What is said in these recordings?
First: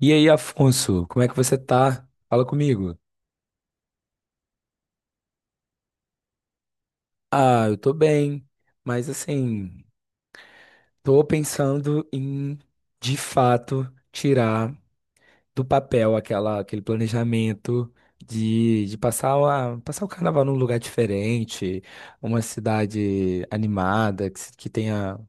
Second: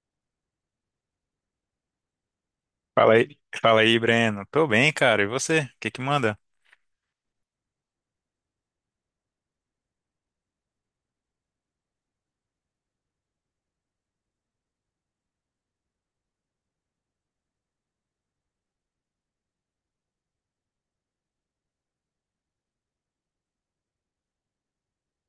E aí, Afonso, como é que você tá? Fala comigo. Fala aí, Breno. Tô bem, cara. E você? O que que manda? Ah, eu tô bem, mas assim, tô pensando em, de fato, tirar do papel aquele planejamento de passar, passar o carnaval num lugar diferente, uma cidade animada, que, que tenha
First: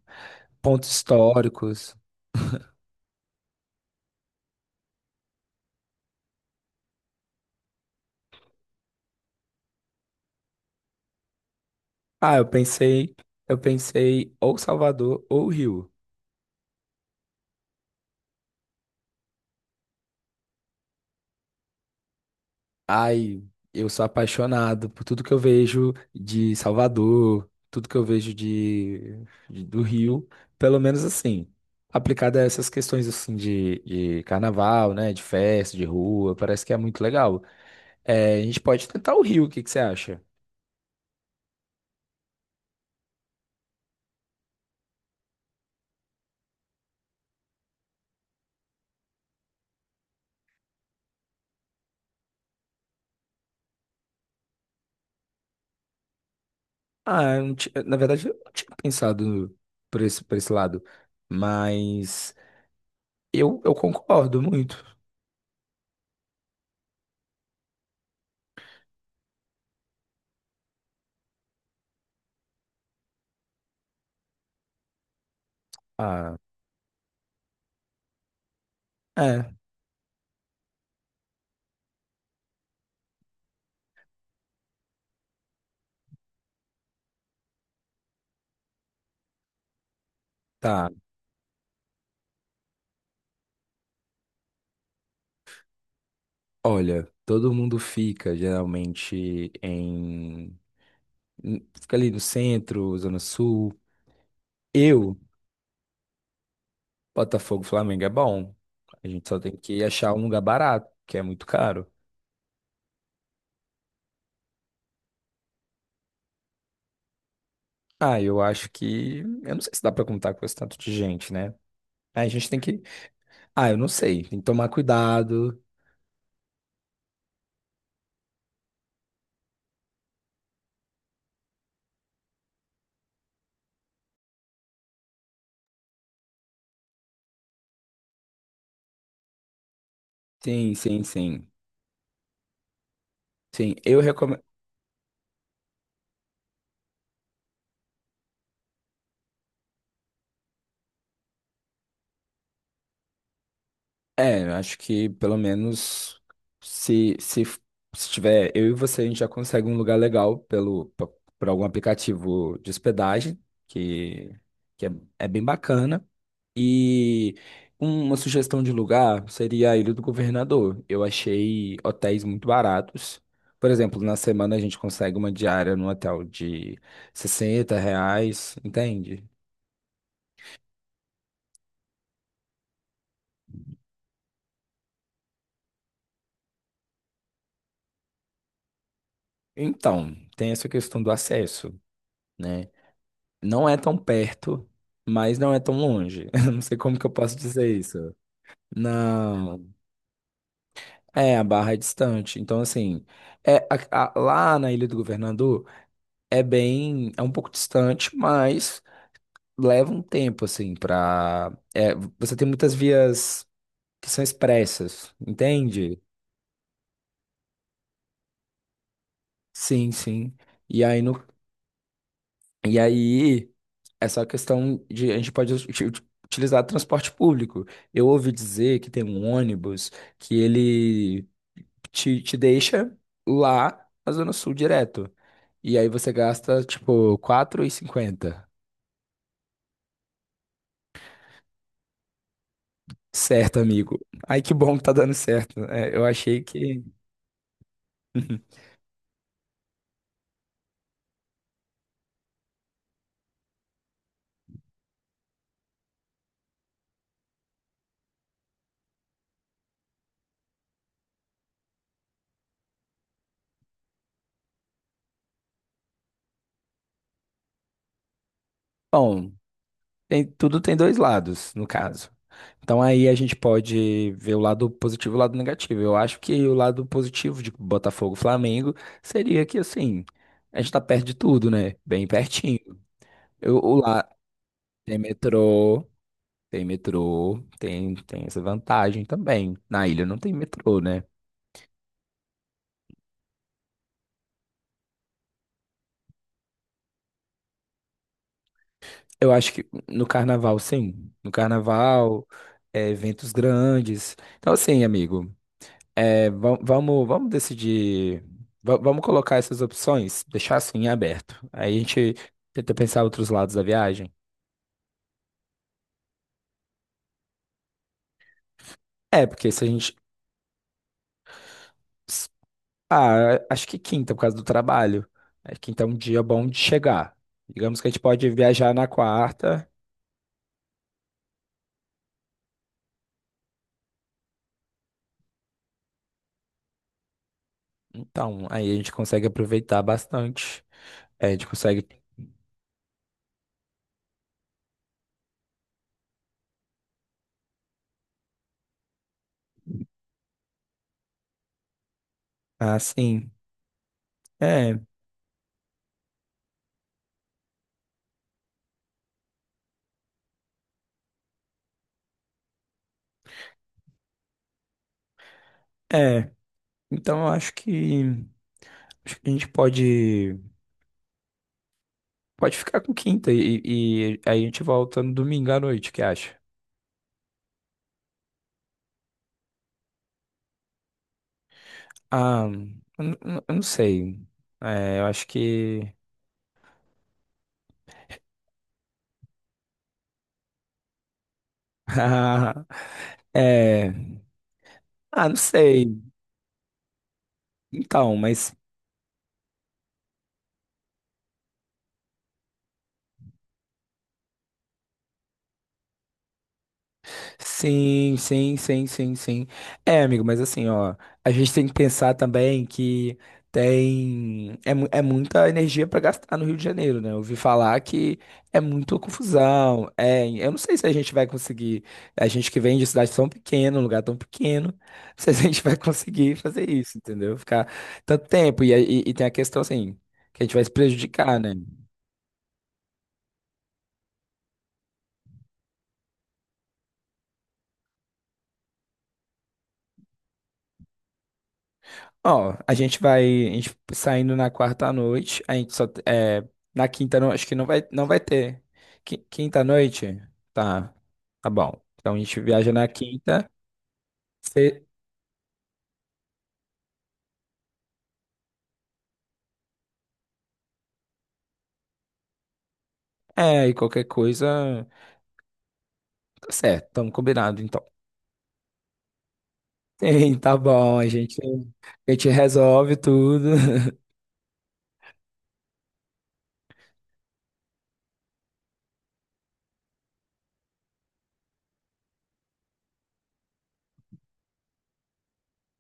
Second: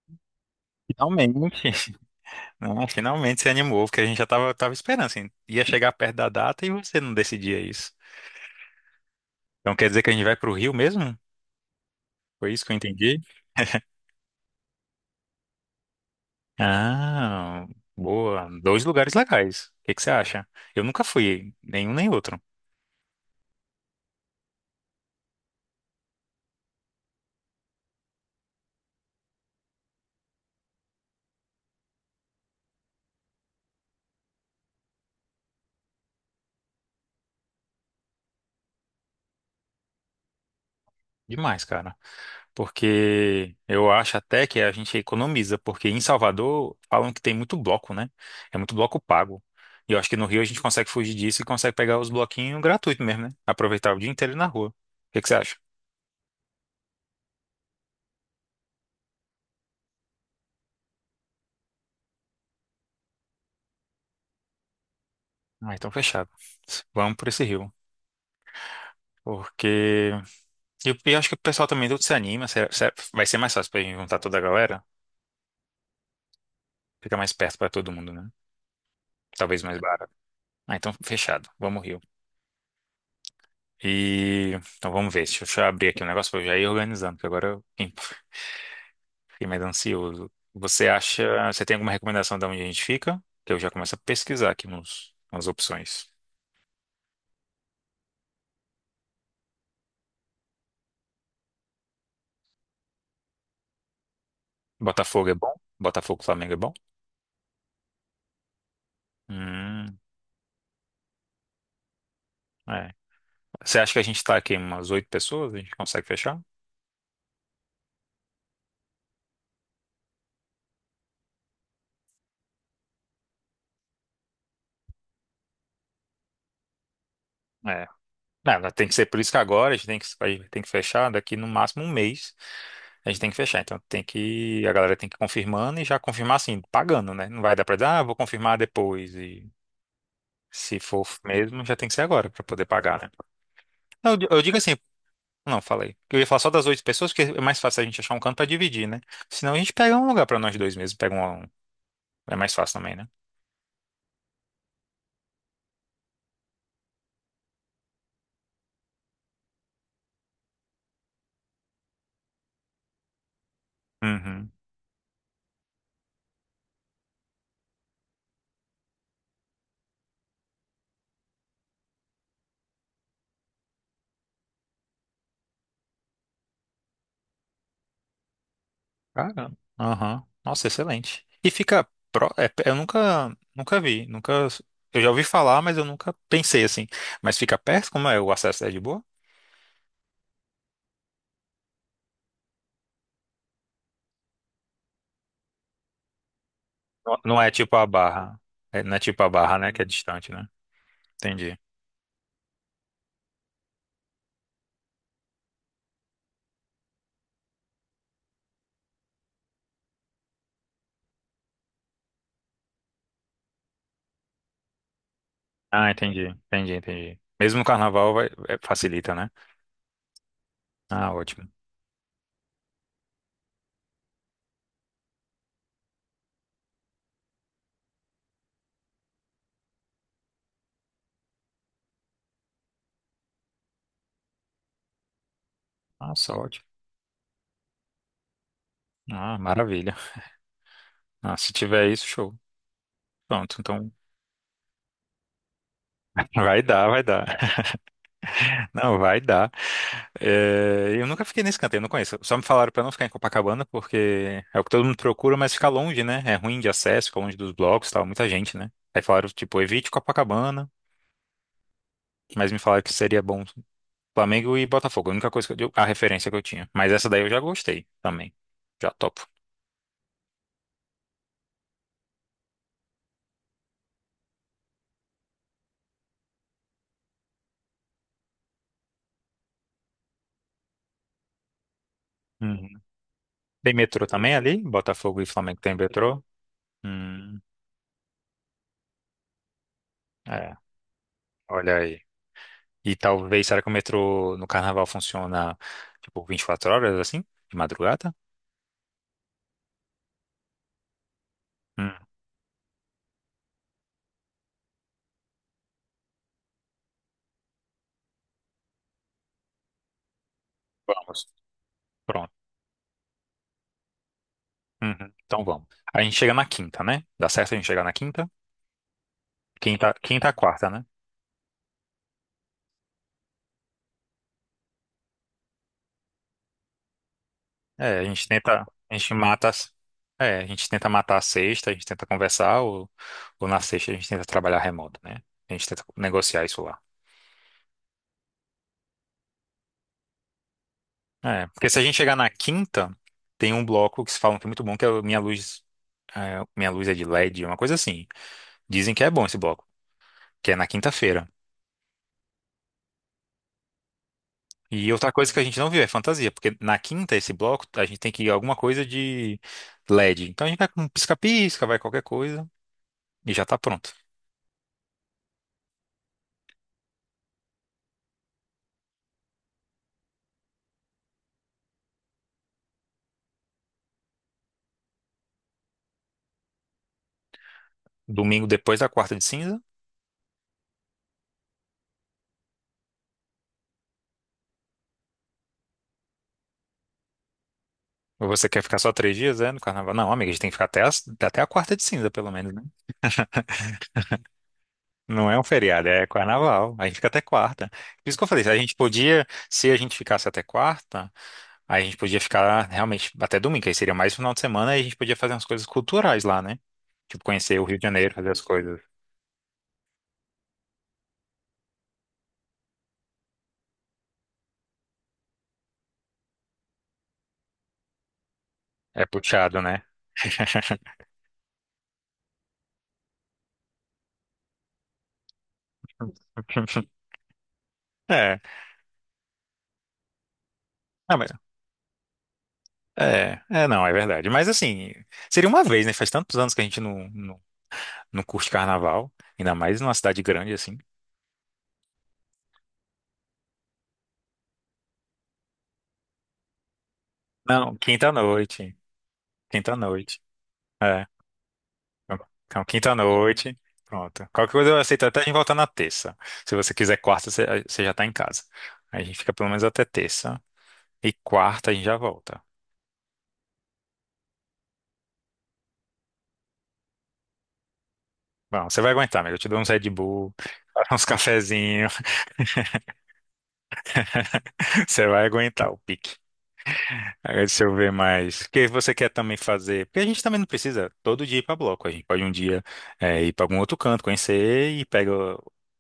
pontos Finalmente. históricos. Não, finalmente se animou, porque a gente já tava esperando, assim. Ia chegar perto da data e você não decidia isso. Então quer dizer que a gente vai pro Rio mesmo? Ah, eu Foi isso que eu pensei, entendi? eu pensei ou Salvador ou Rio. Ah, boa. Dois lugares legais. O que que você acha? Eu nunca fui, nenhum nem outro. Ai, eu sou apaixonado por tudo que eu vejo de Salvador, tudo que eu vejo do Rio, pelo menos assim, aplicado a essas questões assim de carnaval, né, de festa, de rua, parece que é muito legal. É, a gente pode tentar o Rio, o que que você acha? Demais, cara. Porque eu acho até que a gente economiza, porque em Salvador falam que tem muito bloco, né? É muito bloco pago. E eu acho que no Rio a gente consegue fugir disso e consegue pegar os bloquinhos gratuitos mesmo, né? Aproveitar o dia inteiro na rua. O que que você acha? Ah, eu não ti- na verdade, eu não tinha pensado por esse lado, mas eu concordo muito. Ah, então fechado. Vamos por esse Rio. Porque. E eu acho que o pessoal também tudo se anima. Vai ser mais fácil pra gente juntar toda a galera. Ah, Fica mais perto pra todo mundo, né? é, Talvez mais barato. Ah, então fechado. Vamos Rio. E. Então vamos ver. Deixa eu abrir aqui o negócio pra eu já ir organizando, que agora eu fiquei mais ansioso. Você tá. acha, você tem alguma recomendação de onde a gente fica? Que eu já começo a pesquisar aqui nas opções. Olha, todo mundo fica geralmente Fica ali no centro, Zona Sul. Eu, Botafogo é bom? Botafogo, Flamengo é bom? Botafogo, Flamengo é bom. A gente só tem que Hum, achar um lugar barato, que é muito caro. é. Você acha que a gente tá aqui umas 8 pessoas? A gente consegue fechar? Ah, eu acho que. Eu não sei se dá pra contar com esse tanto de gente, né? A gente tem que. Ah, eu não sei. Tem que tomar cuidado. É. Não, tem que ser por isso que agora a gente tem que tem que fechar daqui no máximo um mês. A gente tem que fechar. Então tem que, a galera tem que ir confirmando e já confirmar assim, pagando, né? Não vai dar pra dizer, ah, vou confirmar depois. E Sim, se sim, for sim. mesmo, já tem que ser agora pra poder pagar, né? Sim, eu Não, eu recomendo. digo assim, não, falei. Eu ia falar só das 8 pessoas, porque é mais fácil a gente achar um canto pra dividir, né? Senão a gente pega um lugar pra nós dois mesmo. Pega um. É mais fácil também, né? É, eu acho que pelo menos se, se, se tiver eu e você, a gente já consegue um lugar legal por algum aplicativo de hospedagem, que, Uhum. que é, é bem bacana. E uma sugestão de lugar seria a Ilha do Governador. Eu achei hotéis muito baratos. Por exemplo, na semana a gente consegue uma diária num hotel de R$ 60, entende? Caramba. Aham. Nossa, excelente. E fica. É, eu nunca vi. Nunca. Eu já ouvi falar, mas eu nunca pensei assim. Mas fica perto? Como é? O acesso é de boa? Então, tem essa questão do acesso, né? Não é tão perto, mas não é tão longe. Eu não sei como que eu posso Não é tipo dizer a isso. barra. É, não é tipo a barra, né? Não. Que é distante, né? É, a Entendi. Barra é distante. Então, assim, é, lá na Ilha do Governador é bem, é um pouco distante, mas leva um tempo, assim, pra. É, você tem muitas vias que são expressas, Ah, entende? entendi. Entendi. Mesmo no carnaval vai, é, facilita, né? Sim, sim. E aí no, Ah, ótimo. e aí essa questão de a gente pode utilizar transporte público. Eu ouvi dizer que tem um ônibus que ele te deixa lá na Zona Sul direto. E aí você Nossa, gasta, ótimo. tipo, 4,50. Ah, maravilha. Ah, se tiver isso, show. Certo, Pronto, então. amigo. Ai, que bom que tá dando certo. É, eu achei Vai que. dar, vai dar. Não, vai dar. É, eu nunca fiquei nesse canto, eu não conheço. Só me falaram pra não ficar em Copacabana, porque é o que todo mundo procura, mas fica longe, né? É ruim de acesso, fica longe dos blocos, e tal, muita gente, né? Aí falaram, tipo, evite Copacabana, mas me falaram que seria bom Flamengo e Botafogo, a única coisa a referência que eu tinha. Mas essa daí eu já gostei também. Já topo. Bom, tudo tem dois lados, no caso. Então aí a gente pode ver o lado positivo e o lado negativo. Eu acho que o lado positivo de Botafogo e Flamengo seria que assim, a gente tá perto de tudo, né? Bem pertinho. Uhum. Eu, Tem o metrô lá também ali? tem Botafogo e Flamengo tem metrô, metrô? tem metrô, Hum, tem, tem essa vantagem também. Na ilha não tem é, metrô, né? olha aí. E talvez, será que o metrô no carnaval funciona tipo 24 horas assim? De madrugada? Eu acho que no carnaval, sim. No Hum, carnaval, é, eventos grandes. Então, assim, amigo. É, vamos decidir. Vamos colocar essas opções, deixar assim em vamos. aberto. Aí a gente Pronto. tenta pensar outros lados da viagem. Uhum, então vamos. A gente chega na quinta, né? Dá certo a gente chegar na quinta? É, porque se a Quinta, gente. quinta, a quarta, né? s- Ah, acho que quinta, por causa do trabalho. É, quinta é um dia bom de chegar. Digamos que a É, gente a gente pode tenta, viajar na a gente mata, quarta. as- é, a gente tenta matar a sexta, a gente tenta conversar, ou na sexta a gente tenta trabalhar remoto, né? A gente tenta negociar isso lá. Então, aí a gente consegue aproveitar bastante. É, a gente É, porque se a consegue. gente chegar na quinta, tem um bloco que se falam que é muito bom, que é o Minha Luz é de LED, uma coisa assim. Dizem que é bom esse bloco, que é na quinta-feira. Ah, sim. É, E outra coisa que a gente não viu é fantasia, porque na quinta, esse bloco, a gente tem que ir alguma coisa de LED. Então a gente vai com pisca-pisca, vai qualquer coisa e já tá pronto. é. Então, eu acho que, acho que a gente pode. Pode ficar com quinta e aí a gente volta no domingo à noite, o que acha? Domingo depois da quarta de cinza. Ah, eu não sei. É, eu acho que. Ou você quer ficar só três dias, é, no carnaval? Não, amiga, a gente tem que ficar até a quarta de cinza, pelo menos, né? É, ah, Não não é um feriado, sei. é carnaval. A gente fica até quarta. Por Então, isso que eu falei, mas se a gente ficasse até quarta. Aí a gente podia ficar realmente até domingo, aí seria mais final de semana e a gente podia fazer umas coisas culturais lá, né? Tipo, conhecer o Rio de Janeiro, sim, fazer as sim, coisas. sim, sim, sim. É, amigo, mas assim, ó, a gente tem que pensar também que é muita energia para gastar no Rio de Janeiro, né? Eu ouvi falar que é muita É puxado, né? confusão. É, eu não sei se a gente vai conseguir, a gente que vem de cidade tão pequena, um lugar tão pequeno, se a gente vai conseguir fazer isso, entendeu? Ficar tanto É, tempo e tem a questão assim, que a gente vai se ah, mas- prejudicar, né? é, não, é verdade. Mas assim, seria uma vez, né? Faz tantos anos que a gente não curte carnaval, ainda mais numa cidade grande assim. Ó, a gente saindo na quarta à noite, a gente só é, na quinta não, acho que Não, não vai ter. quinta-noite. Quinta à Quinta-noite. noite? Tá. Tá bom. Então a gente Então, viaja na quinta. quinta-noite. Pronto. Qualquer coisa eu Se, aceito até a gente voltar na terça. Se você quiser quarta, você já tá em casa. Aí a gente fica pelo menos até terça. E quarta a gente já volta. é, e qualquer coisa, tá certo, estamos combinado então. Bom, você vai aguentar, amigo. Eu te dou uns Red Bull, Sim, tá bom, uns cafezinhos. a gente resolve tudo. Você vai aguentar o pique. Aí, deixa eu ver mais. O que você quer também fazer? Porque a gente também não precisa todo dia ir pra bloco. A gente pode um dia ir pra algum outro canto, conhecer e pega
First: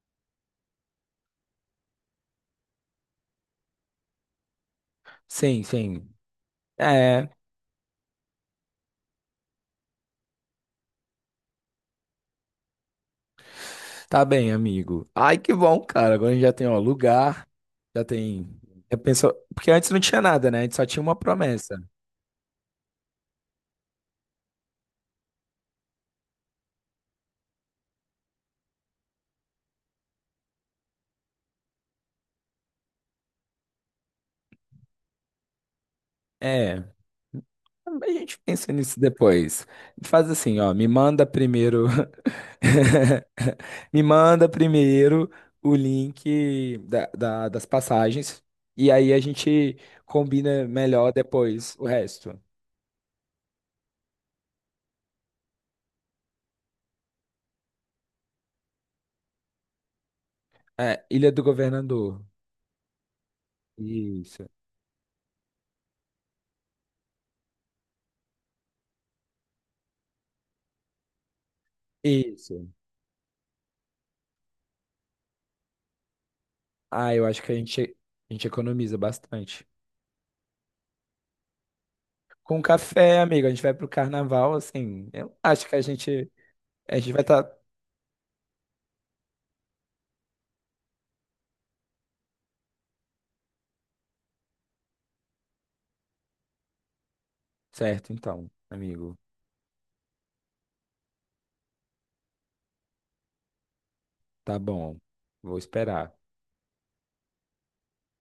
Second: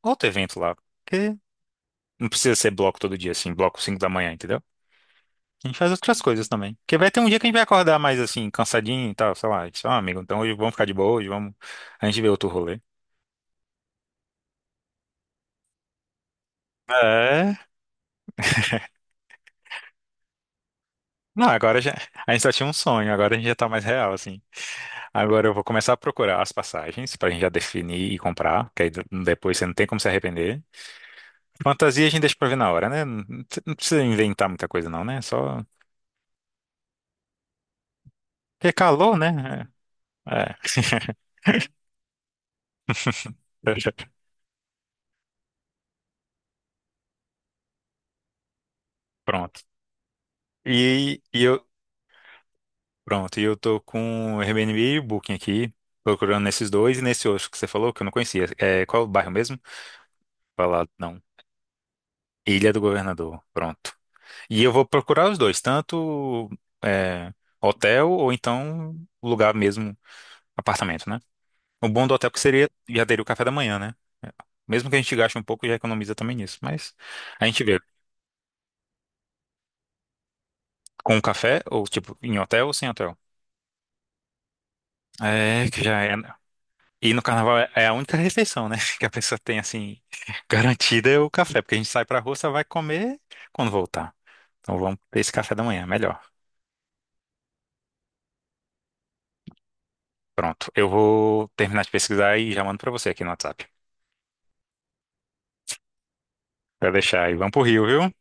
outro evento lá. Porque não precisa ser bloco todo dia, assim, bloco 5 da manhã, entendeu? Sim, A gente faz sim. outras coisas também. Porque vai ter um É. dia que a gente vai acordar mais assim, cansadinho e tal, sei lá. Só, ah, amigo, então hoje vamos ficar de boa, hoje vamos. A gente vê outro rolê. Tá bem, amigo. Ai, que bom, cara. Agora a gente já tem, ó, lugar, É. já tem. Já pensou, porque antes não tinha nada, né? A gente só tinha uma Não, promessa. agora já. A gente só tinha um sonho, agora a gente já tá mais real, assim. Agora eu vou começar a procurar as passagens pra gente já definir e comprar, que aí depois você não tem como se arrepender. Fantasia a gente deixa pra ver na hora, né? Não não precisa inventar muita coisa, não, né? É só. É, a gente Porque pensa é nisso calor, né? depois. Faz É. É. assim, ó, me manda primeiro, me manda primeiro o link das passagens e aí a Pronto. gente combina melhor E, e eu, depois o resto. Pronto, e eu tô com o Airbnb e o Booking aqui, procurando nesses dois e nesse outro que você falou, que eu não conhecia. É, qual é o bairro mesmo? Falar, É, não. Ilha do Governador. Ilha do Governador, pronto. Isso, E eu vou procurar os dois, tanto é, hotel ou então lugar mesmo, apartamento, né? O bom do hotel é que isso. seria, já teria o café da manhã, né? Mesmo que a gente gaste um pouco, já economiza também nisso. Mas Ah, eu acho a que gente vê a gente economiza bastante. com o café, ou tipo, em Com hotel ou sem hotel. café, amigo, a gente vai pro carnaval, assim, eu acho É, que que já é. A gente E vai no estar carnaval é a única refeição, né? Que a pessoa tem, assim, garantida é o café. Porque a gente sai pra rua, só vai comer quando voltar. Então vamos ter esse café da manhã, melhor. certo, então, amigo. Pronto. Eu vou terminar de pesquisar e já mando pra você aqui no WhatsApp. Tá bom, vou esperar. Pra deixar aí. Vamos pro Rio, viu?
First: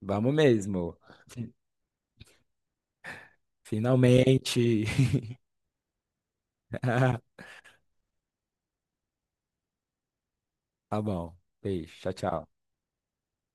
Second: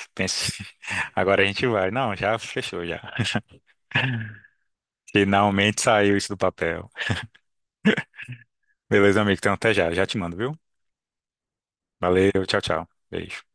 Vamos Pense. mesmo. Agora a gente vai. Não, já fechou, já. Finalmente. Finalmente saiu isso do papel. Beleza, amigo? Então até já. Já te mando, viu? Tá bom. Beijo, tchau, Valeu, tchau. tchau, tchau. Beijo.